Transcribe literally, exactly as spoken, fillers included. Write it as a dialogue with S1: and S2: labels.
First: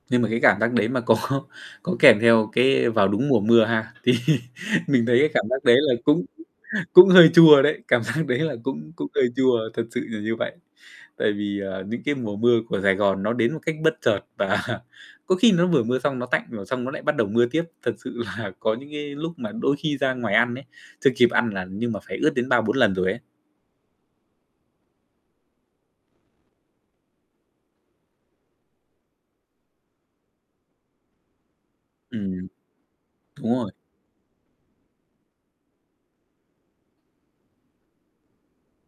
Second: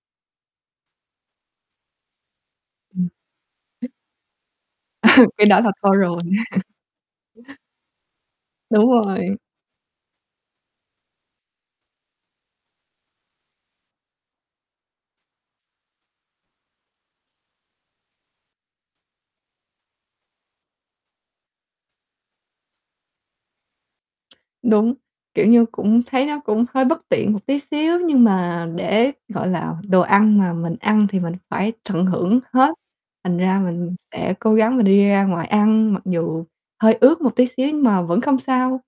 S1: Nhưng mà cái cảm giác đấy mà có có kèm theo cái
S2: Ừm.
S1: vào đúng mùa mưa
S2: [unintelligible]
S1: ha, thì mình thấy cái
S2: Cái
S1: cảm
S2: đó
S1: giác
S2: là
S1: đấy là
S2: thôi rồi.
S1: cũng cũng hơi chua đấy, cảm giác đấy là
S2: Đúng
S1: cũng cũng hơi
S2: rồi.
S1: chua, thật sự là như vậy. Tại vì, à, những cái mùa mưa của Sài Gòn nó đến một cách bất chợt và có khi nó vừa mưa xong nó tạnh rồi xong nó lại bắt đầu mưa tiếp. Thật sự là có những cái lúc mà đôi khi ra ngoài ăn ấy, chưa kịp ăn là nhưng mà phải ướt đến ba bốn lần rồi ấy.
S2: Đúng, kiểu như, cũng thấy nó cũng hơi bất tiện một tí xíu, nhưng mà để, gọi là, đồ ăn mà mình ăn thì mình phải tận hưởng
S1: Ừm.
S2: hết, thành
S1: Đúng
S2: ra
S1: rồi.
S2: mình sẽ cố gắng mình đi ra ngoài ăn mặc dù hơi ướt một tí xíu, nhưng mà vẫn không sao.